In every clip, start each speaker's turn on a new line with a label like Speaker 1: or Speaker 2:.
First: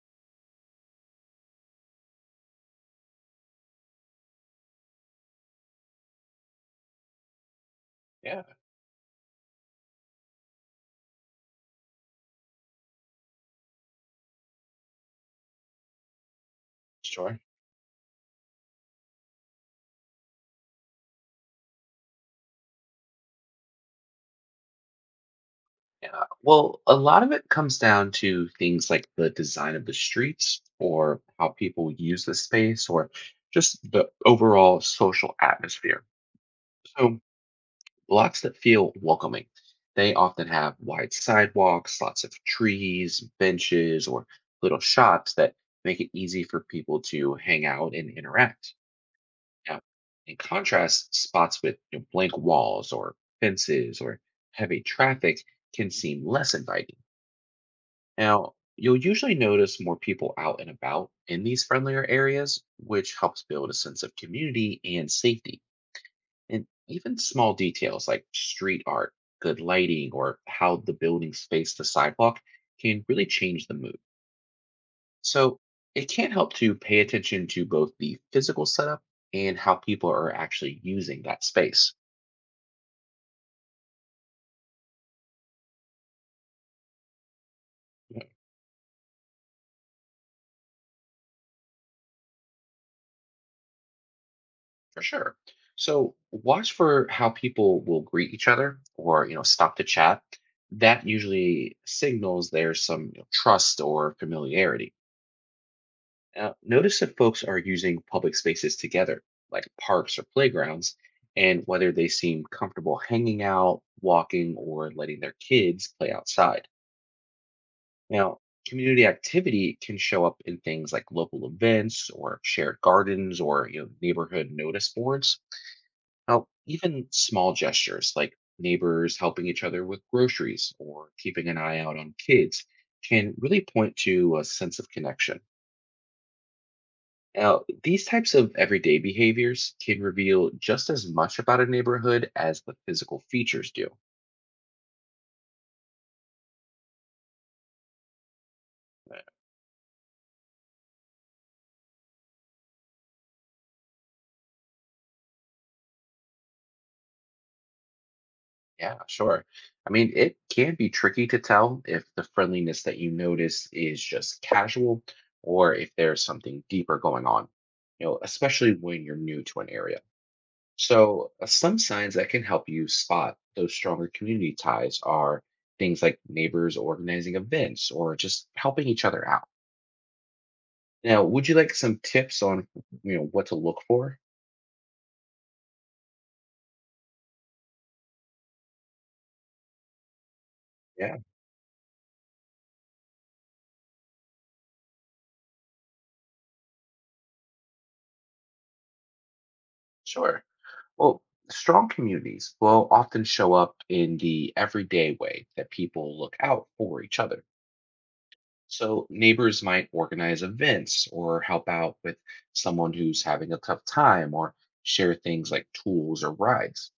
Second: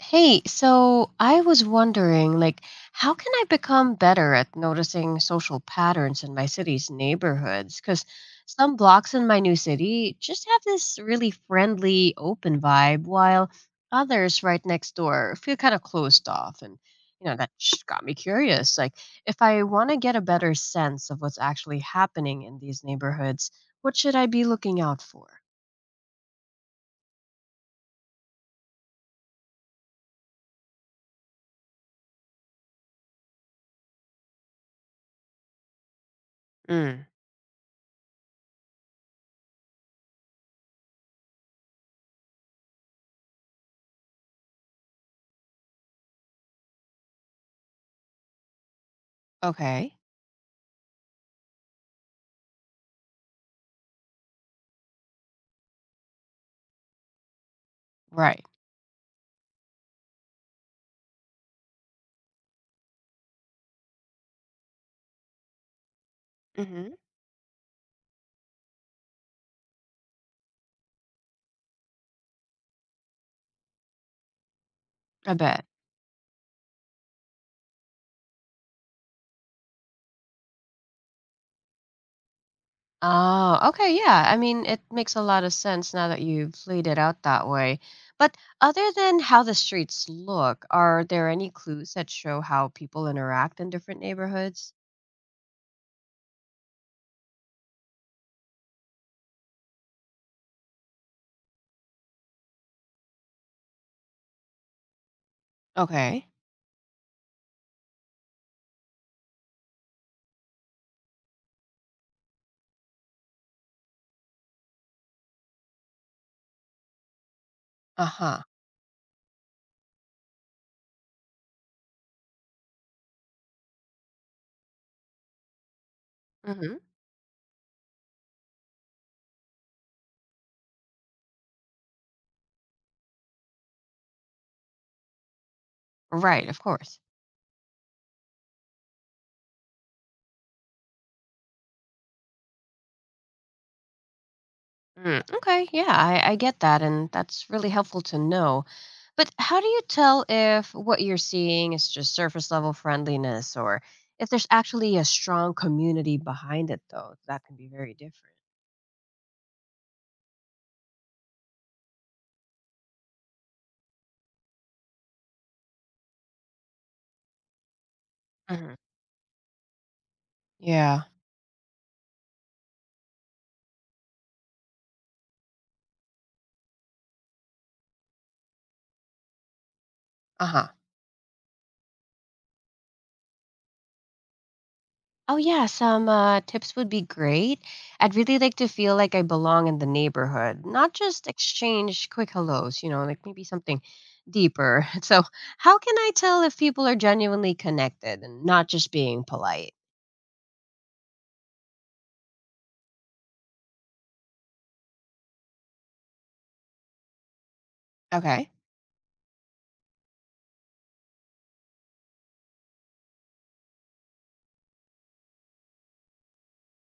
Speaker 1: Hey, so I was wondering, like, how can I become better at noticing social patterns in my city's neighborhoods? Because
Speaker 2: Yeah,
Speaker 1: some blocks in my new city just have this really friendly, open vibe, while others right next door feel kind of closed off.
Speaker 2: sure.
Speaker 1: That just got me curious. Like, if I want to get a better sense of what's actually happening in these neighborhoods, what should I be looking out for?
Speaker 2: Yeah. Well, a lot of it comes down to things like the design of the streets or how people use the space or just the overall social atmosphere.
Speaker 1: Mm,
Speaker 2: So, blocks that feel welcoming, they often have wide sidewalks, lots of trees, benches, or little shops that make it easy for people to hang out and interact. Yeah.
Speaker 1: okay.
Speaker 2: In contrast, spots with blank walls or fences or heavy traffic can seem less inviting.
Speaker 1: Right.
Speaker 2: Now, you'll usually notice more people out and about in these friendlier areas, which helps build a sense of community and safety. And
Speaker 1: Hmm.
Speaker 2: even small details like street art, good lighting, or how the buildings face the sidewalk can really change the mood.
Speaker 1: I
Speaker 2: So
Speaker 1: bet.
Speaker 2: it can help to pay attention to both the physical setup and how people are actually using that space.
Speaker 1: Oh, okay, yeah. I mean, it makes a lot of sense now that you've laid it out that way.
Speaker 2: Yeah,
Speaker 1: But other than how the streets look, are there any clues that show how people interact in different neighborhoods?
Speaker 2: for sure. So watch for how people will greet each other or, you know, stop to chat. That usually signals there's some trust or familiarity.
Speaker 1: Okay.
Speaker 2: Now, notice if folks are using public spaces together, like parks or playgrounds, and whether they seem comfortable hanging out, walking, or letting their kids play outside.
Speaker 1: Uh-huh.
Speaker 2: Now, community activity can show up in things like local events or shared gardens or neighborhood notice boards. Now,
Speaker 1: Mm-hmm.
Speaker 2: even small gestures like neighbors helping each other with groceries or keeping an eye out on kids can really point to a sense of connection.
Speaker 1: Right, of course.
Speaker 2: Now, these types of everyday behaviors can reveal just as much about a neighborhood as the physical features do.
Speaker 1: Mm, okay, yeah, I get that, and that's really helpful to know.
Speaker 2: Uh,
Speaker 1: But how do you tell if what you're seeing is just surface level friendliness or if there's actually a strong community behind it, though? That can be very different.
Speaker 2: Yeah, sure. I mean, it can be tricky to tell if the friendliness that you notice is just casual or if there's something deeper going on, you know,
Speaker 1: Hmm.
Speaker 2: especially when you're new to an area.
Speaker 1: Yeah.
Speaker 2: So, some signs that can help you spot those stronger community ties are things like neighbors organizing events or just helping each other out.
Speaker 1: Uh-huh.
Speaker 2: Now, would you like some tips on, you know, what to look for?
Speaker 1: Oh yeah, some tips would be great. I'd really like to feel like I belong in the neighborhood, not
Speaker 2: Yeah,
Speaker 1: just exchange quick hellos, you know, like maybe something deeper. So, how can I tell if people are genuinely connected and not just being polite?
Speaker 2: sure. Well, strong communities will often show up in the everyday way that people look out for each other.
Speaker 1: Okay.
Speaker 2: So, neighbors might organize events or help out with someone who's having a tough time or share things like tools or rides.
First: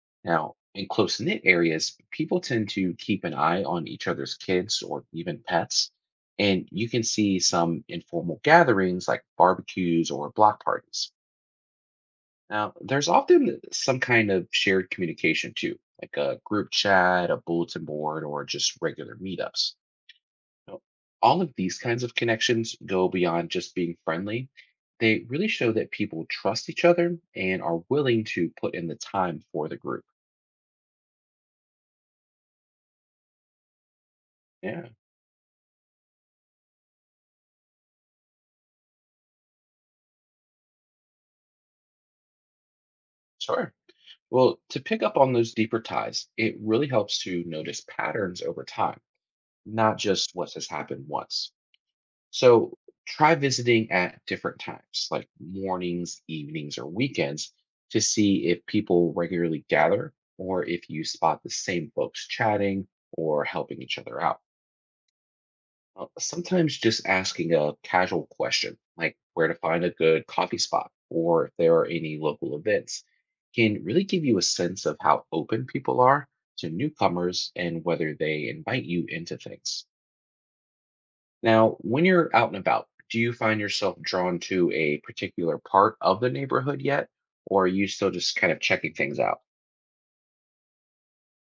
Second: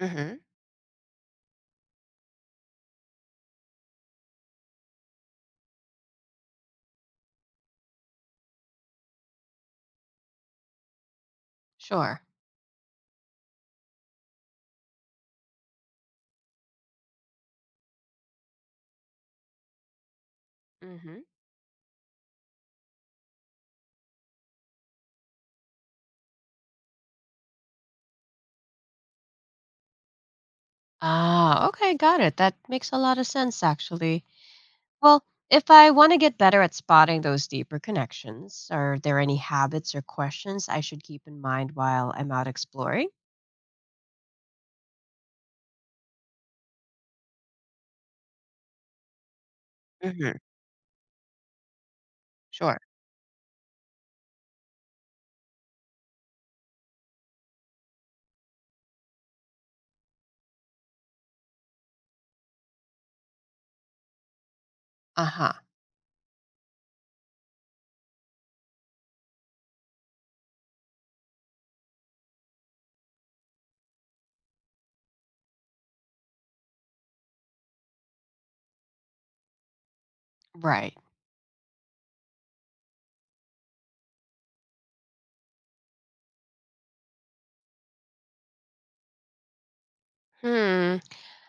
Speaker 1: Mm-hmm.
Speaker 2: Now, in close knit areas, people tend to keep an eye on each other's kids or even pets, and you can see some informal gatherings like barbecues or block parties.
Speaker 1: Sure.
Speaker 2: Now, there's often some kind of shared communication too, like a group chat, a bulletin board, or just regular meetups. Now,
Speaker 1: Hmm.
Speaker 2: all of these kinds of connections go beyond just being friendly. They really show that people trust each other and are willing to put in the time for the group.
Speaker 1: Ah, okay, got it. That makes a lot of sense, actually.
Speaker 2: Yeah,
Speaker 1: Well, if I want to get better at spotting those deeper connections, are there any habits or questions I should keep in mind while I'm out exploring?
Speaker 2: sure. Well, to pick up on those deeper ties, it really helps to notice patterns over time, not just
Speaker 1: Mhm.
Speaker 2: what has happened once. So
Speaker 1: Sure.
Speaker 2: try visiting at different times, like mornings, evenings, or weekends, to see if people regularly gather or if you spot the same folks chatting or helping each other out.
Speaker 1: Uh-huh.
Speaker 2: Sometimes just asking a casual question, like where to find a good coffee spot or if there are any local events, can really give you a sense of how open people are to newcomers and whether they invite you into things.
Speaker 1: Right.
Speaker 2: Now, when you're out and about, do you find yourself drawn to a particular part of the neighborhood yet? Or are you still just kind of checking things out?
Speaker 1: Hmm.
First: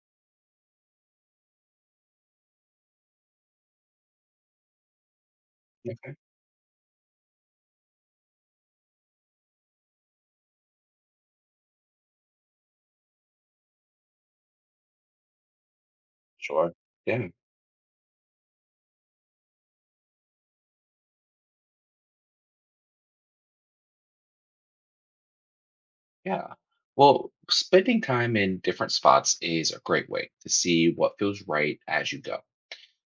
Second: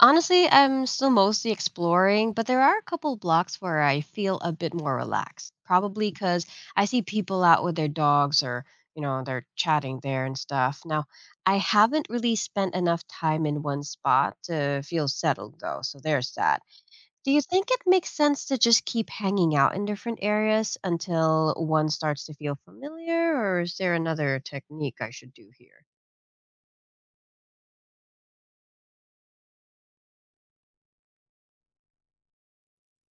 Speaker 1: Honestly, I'm still mostly exploring, but there are a couple blocks where I feel a bit more relaxed. Probably
Speaker 2: Okay,
Speaker 1: because I see people out with their dogs or, you know, they're chatting there and stuff. Now, I haven't really spent enough time in one spot to feel settled, though, so there's that.
Speaker 2: sure. Yeah.
Speaker 1: Do you think it makes sense to just keep hanging out in different areas until one starts to feel familiar, or is there another technique I should do here?
Speaker 2: Yeah. Well, spending time in different spots is a great way to see what feels right as you go.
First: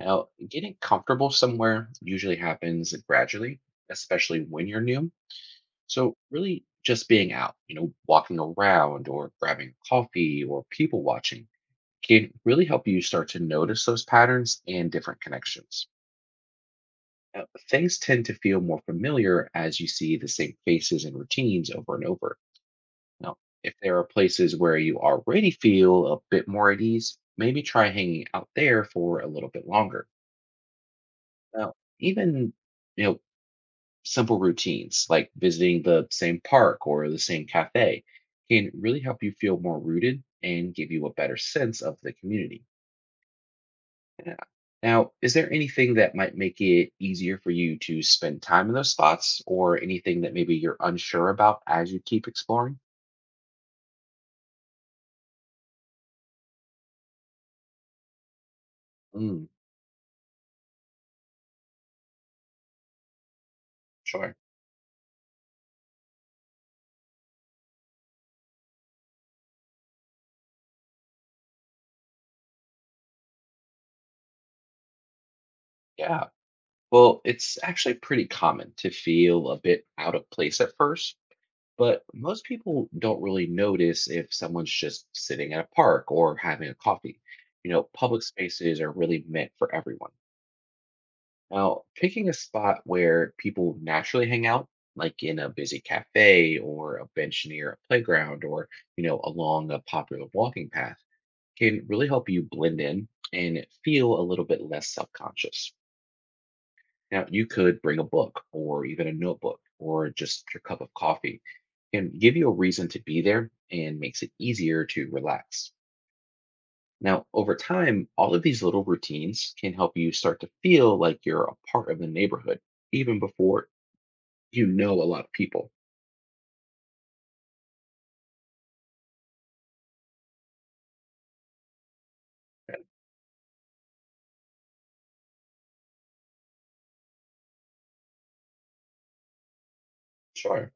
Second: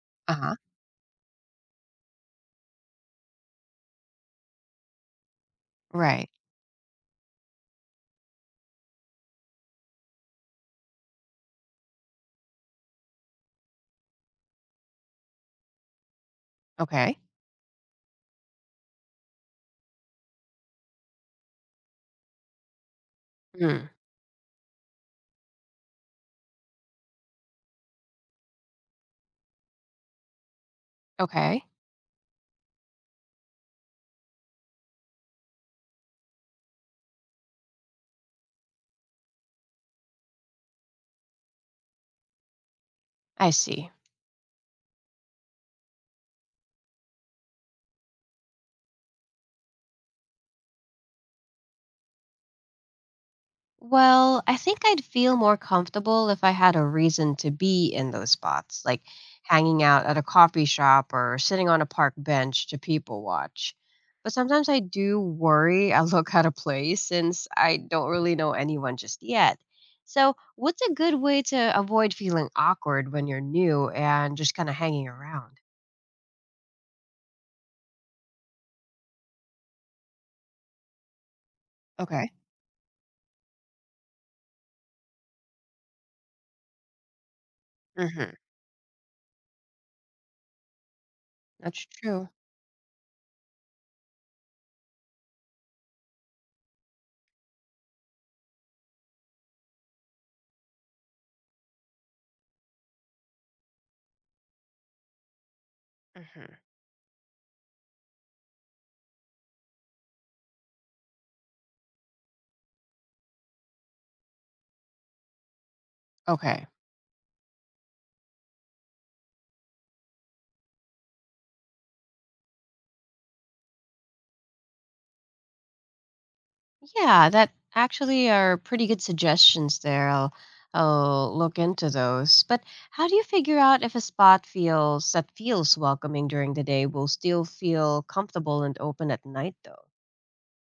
Speaker 2: Now,
Speaker 1: Uh-huh.
Speaker 2: getting comfortable somewhere usually happens gradually, especially when you're new. So,
Speaker 1: Right.
Speaker 2: really, just being out, you know, walking around or grabbing coffee or people watching can really help you start to notice those patterns and different connections.
Speaker 1: Okay.
Speaker 2: Now, things tend to feel more familiar as you see the same faces and routines over and over. Now, if
Speaker 1: Mm.
Speaker 2: there are places where you already feel a bit more at ease, maybe try hanging out there for a little bit longer.
Speaker 1: Okay.
Speaker 2: Now, even you know, simple routines like visiting the same park or the same cafe can really help you feel more rooted and give you a better sense of the community.
Speaker 1: I see.
Speaker 2: Yeah. Now, is there anything that might make it easier for you to spend time in those spots or anything that maybe you're unsure about as you keep exploring?
Speaker 1: Well, I think I'd feel more comfortable if I had a reason to be in those spots, like
Speaker 2: Mm,
Speaker 1: hanging out at a coffee shop or sitting on a park bench to people watch. But
Speaker 2: sure.
Speaker 1: sometimes I do worry I look out of place since I don't really know anyone just yet. So, what's a good way to avoid feeling awkward when you're new and just kind of hanging around?
Speaker 2: Yeah. Well, it's actually pretty common to feel a bit out of place at first, but
Speaker 1: Okay.
Speaker 2: most people don't really notice if someone's just sitting at a park or having a coffee. You know, public
Speaker 1: Mm-hmm.
Speaker 2: spaces are really meant for everyone. Now,
Speaker 1: That's true.
Speaker 2: picking a spot where people naturally hang out, like in a busy cafe or a bench near a playground or, you know, along a popular walking path, can really help you blend in and feel a little bit less self conscious.
Speaker 1: Mm-hmm.
Speaker 2: Now, you could bring a book or even a notebook or just your cup of coffee and give you a reason to be there and makes it easier to relax.
Speaker 1: Okay.
Speaker 2: Now, over time, all of these little routines can help you start to feel like you're a part of the neighborhood, even before you know a lot of people.
Speaker 1: Yeah, that actually are pretty good suggestions there. I'll look into those. But
Speaker 2: Yeah,
Speaker 1: how do you figure out if a spot feels that feels welcoming during the day will still feel comfortable and open at night though?
Speaker 2: sure.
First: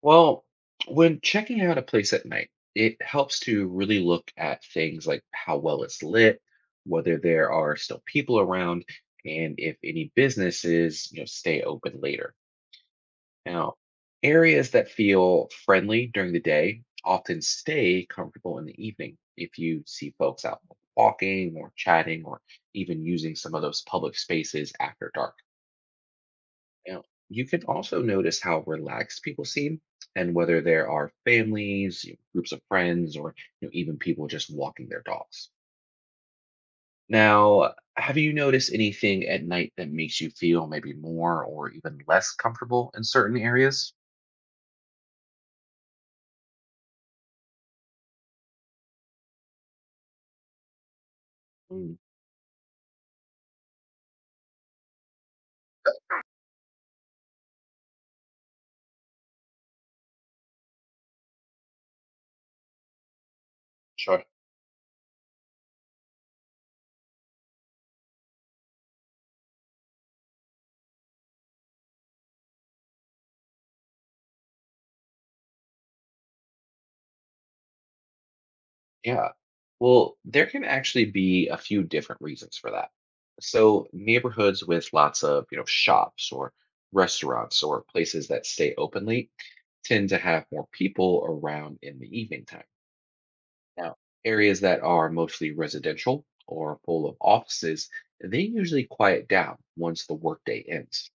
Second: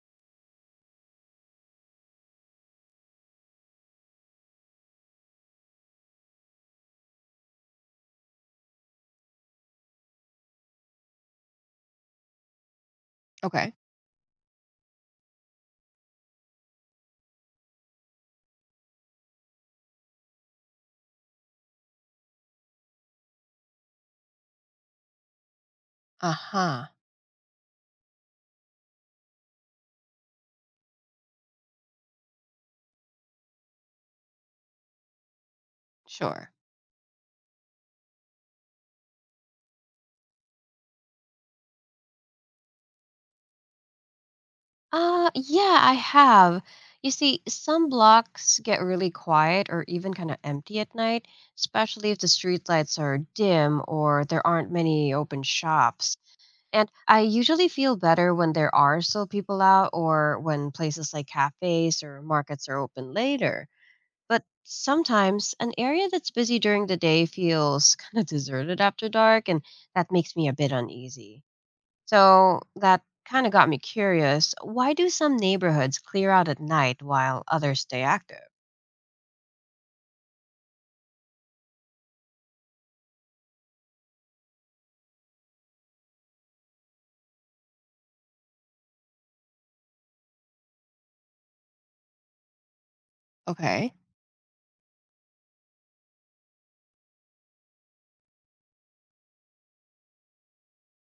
Speaker 2: Well, when checking out a place at night, it helps to really look at things like how well it's lit, whether there are still people around, and if any businesses, you know, stay open later.
Speaker 1: Okay.
Speaker 2: Now, areas that feel friendly during the day often stay comfortable in the evening if you see folks out walking or chatting or even using some of those public spaces after dark.
Speaker 1: Uh huh.
Speaker 2: Now, you can also notice how relaxed people seem and whether there are families, you know, groups of friends, or even people just walking their dogs.
Speaker 1: Sure.
Speaker 2: Now, have you noticed anything at night that makes you feel maybe more or even less comfortable in certain areas?
Speaker 1: Yeah, I have. You see, some blocks get really quiet or even kind of empty at night,
Speaker 2: Mm,
Speaker 1: especially if the streetlights are dim or there aren't many open shops. And I usually feel better when there are still people out or when places like cafes or markets are open later.
Speaker 2: sure.
Speaker 1: But sometimes an area that's busy during the day feels kind of deserted after dark, and that makes me a bit uneasy. So that kind of got me curious. Why do some neighborhoods clear out at night while others stay active?
Speaker 2: Yeah. Well, there can actually be a few different reasons for that. So, neighborhoods with lots of, you know, shops or restaurants or places that stay openly tend to have more people around in the evening time.
Speaker 1: Okay.
Speaker 2: Now, areas that are mostly residential or full of offices, they usually quiet down once the workday ends.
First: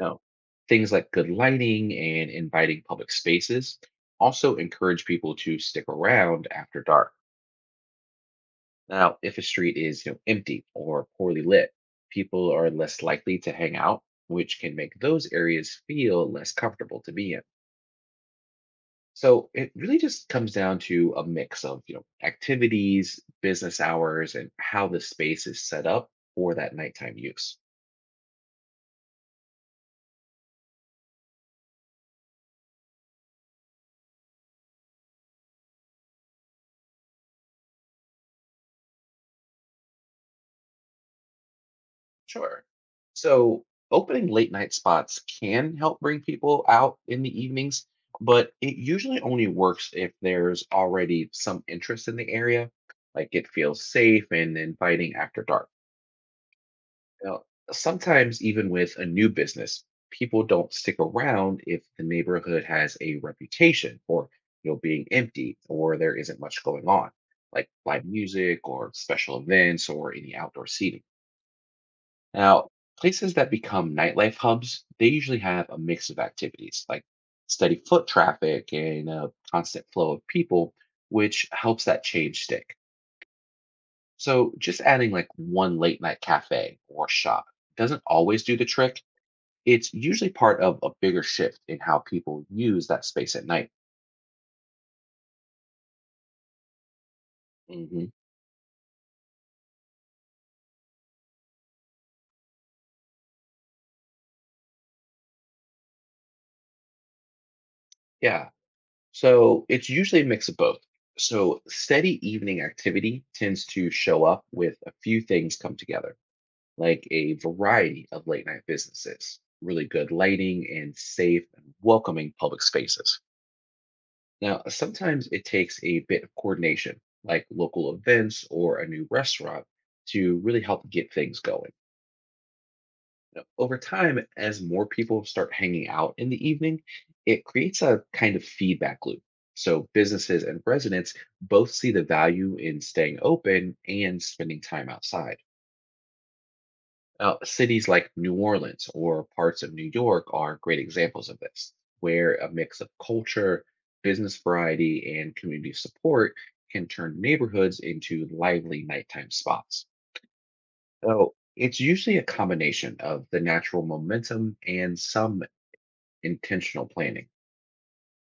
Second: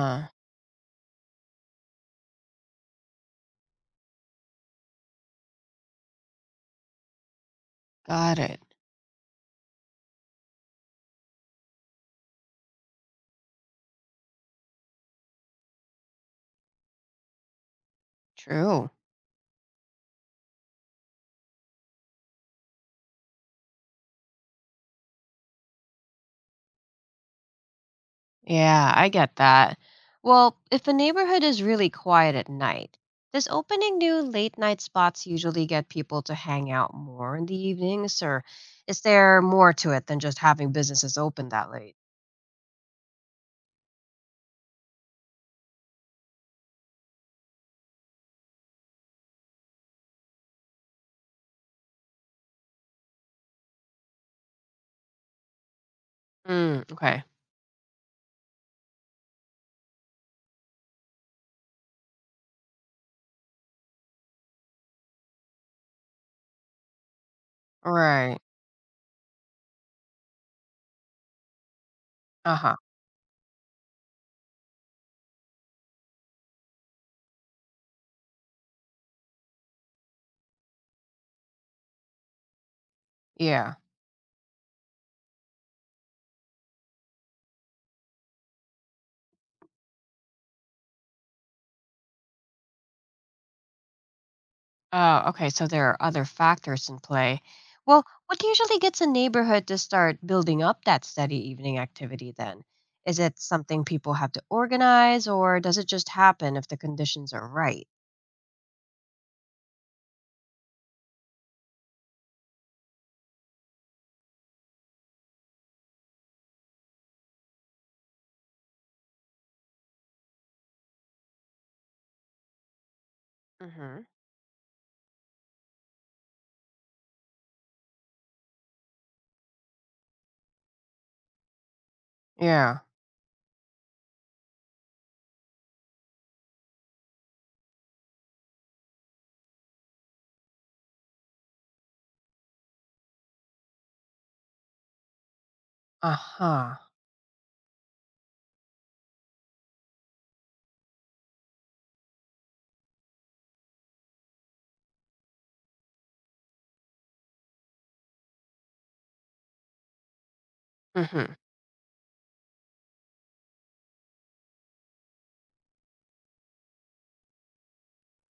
Speaker 2: Now, things like good lighting and inviting public spaces also encourage people to stick around after dark.
Speaker 1: got it.
Speaker 2: Now, if a street is empty or poorly lit, people are less likely to hang out, which can make those areas feel less comfortable to be in.
Speaker 1: True.
Speaker 2: So it really just comes down to a mix of activities, business hours, and how the space is set up for that nighttime use.
Speaker 1: Yeah, I get that. Well, if the neighborhood is really quiet at night, does opening new late night spots usually get people to hang out more in the evenings, or is there more to it than just having businesses open that late?
Speaker 2: Sure. So, opening late night spots can help bring people out in the evenings, but it usually only works if there's already some interest in the area, like it feels safe and inviting after dark.
Speaker 1: Mm, okay.
Speaker 2: Now, sometimes, even with a new business, people don't stick around if the neighborhood has a reputation for being empty or there isn't much going on like live
Speaker 1: Right.
Speaker 2: music or special events or any outdoor seating. Now,
Speaker 1: Uh-huh.
Speaker 2: places that become nightlife hubs, they usually have a mix of activities like steady foot traffic and a constant flow of people, which helps that change stick.
Speaker 1: Yeah.
Speaker 2: So, just adding like one late night cafe or shop doesn't always do the trick. It's usually part of a bigger shift in how people use that space at night.
Speaker 1: Oh, okay. So there are other factors in play. Well,
Speaker 2: Hmm.
Speaker 1: what usually gets a neighborhood to start building up that steady evening activity then? Is it something people have to organize, or does it just happen if the conditions are right?
Speaker 2: Yeah. So, it's usually a mix of both. So, steady evening activity tends to show up with a few things come together, like a variety of late night businesses, really good lighting, and safe and welcoming public spaces.
Speaker 1: Mm-hmm.
Speaker 2: Now, sometimes it takes a bit of coordination, like local events or a new restaurant, to really help get things going.
Speaker 1: Yeah.
Speaker 2: Now, over time, as more people start hanging out in the evening, it creates a kind of feedback loop. So businesses and residents both see the value in staying open and spending time outside.
Speaker 1: Uh-huh.
Speaker 2: Cities like New Orleans or parts of New York are great examples of this, where a mix of culture, business variety, and community support can turn neighborhoods into lively nighttime spots.
Speaker 1: Mm-hmm.
Speaker 2: So it's usually a combination of the natural momentum and some intentional planning.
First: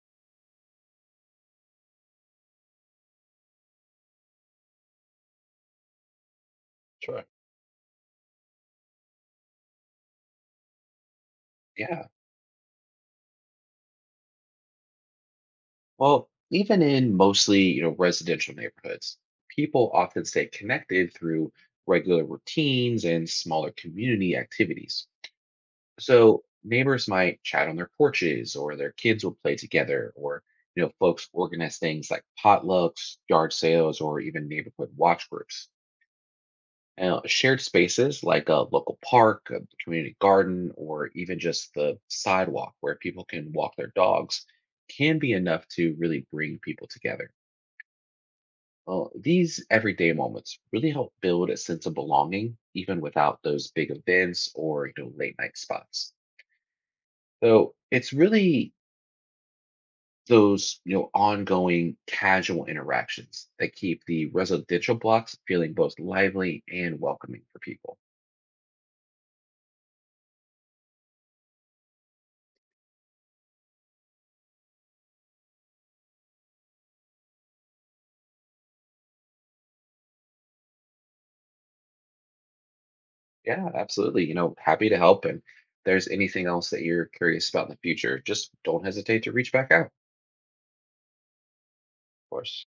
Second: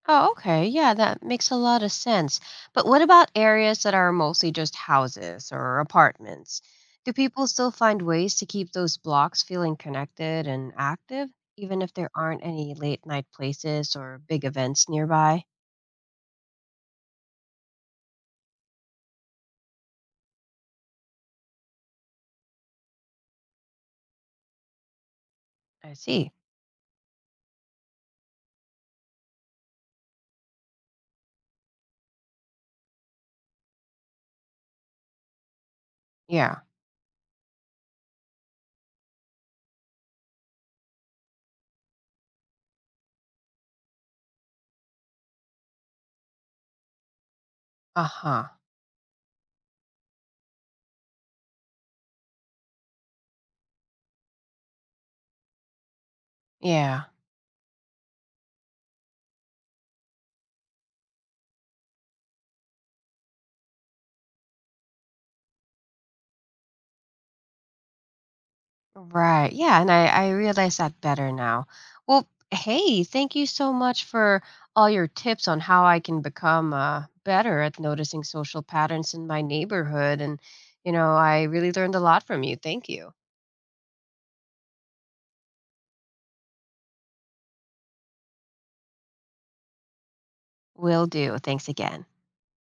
Speaker 1: Oh, okay. Yeah, that makes a lot of sense. But what about areas that are mostly just houses or apartments? Do
Speaker 2: Sure.
Speaker 1: people still find ways to keep those blocks feeling connected and active, even if
Speaker 2: Yeah.
Speaker 1: there aren't any late night places or big events nearby?
Speaker 2: Well, even in mostly, you know, residential neighborhoods, people often stay connected through regular routines and smaller community activities.
Speaker 1: I see.
Speaker 2: So neighbors might chat on their porches, or their kids will play together, or folks organize things like potlucks, yard sales, or even neighborhood watch groups.
Speaker 1: Yeah.
Speaker 2: Now, shared spaces like a local park, a community garden, or even just the sidewalk where people can walk their dogs can be enough to really bring people together.
Speaker 1: Uh-huh.
Speaker 2: Well, these everyday moments really help build a sense of belonging, even without those big events or late night spots.
Speaker 1: Yeah.
Speaker 2: So it's really those ongoing casual interactions that keep the residential blocks feeling both lively and welcoming for people.
Speaker 1: Right. Yeah. And I realize that better now. Well, hey, thank you so much for all your tips on how I can become better at noticing social patterns in my neighborhood. And, you know, I really learned a lot from you. Thank you.
Speaker 2: Yeah, absolutely. You know, happy to help, and if there's anything else that you're curious about in the future, just don't hesitate to reach back out. Of
Speaker 1: Will do. Thanks again.
Speaker 2: course.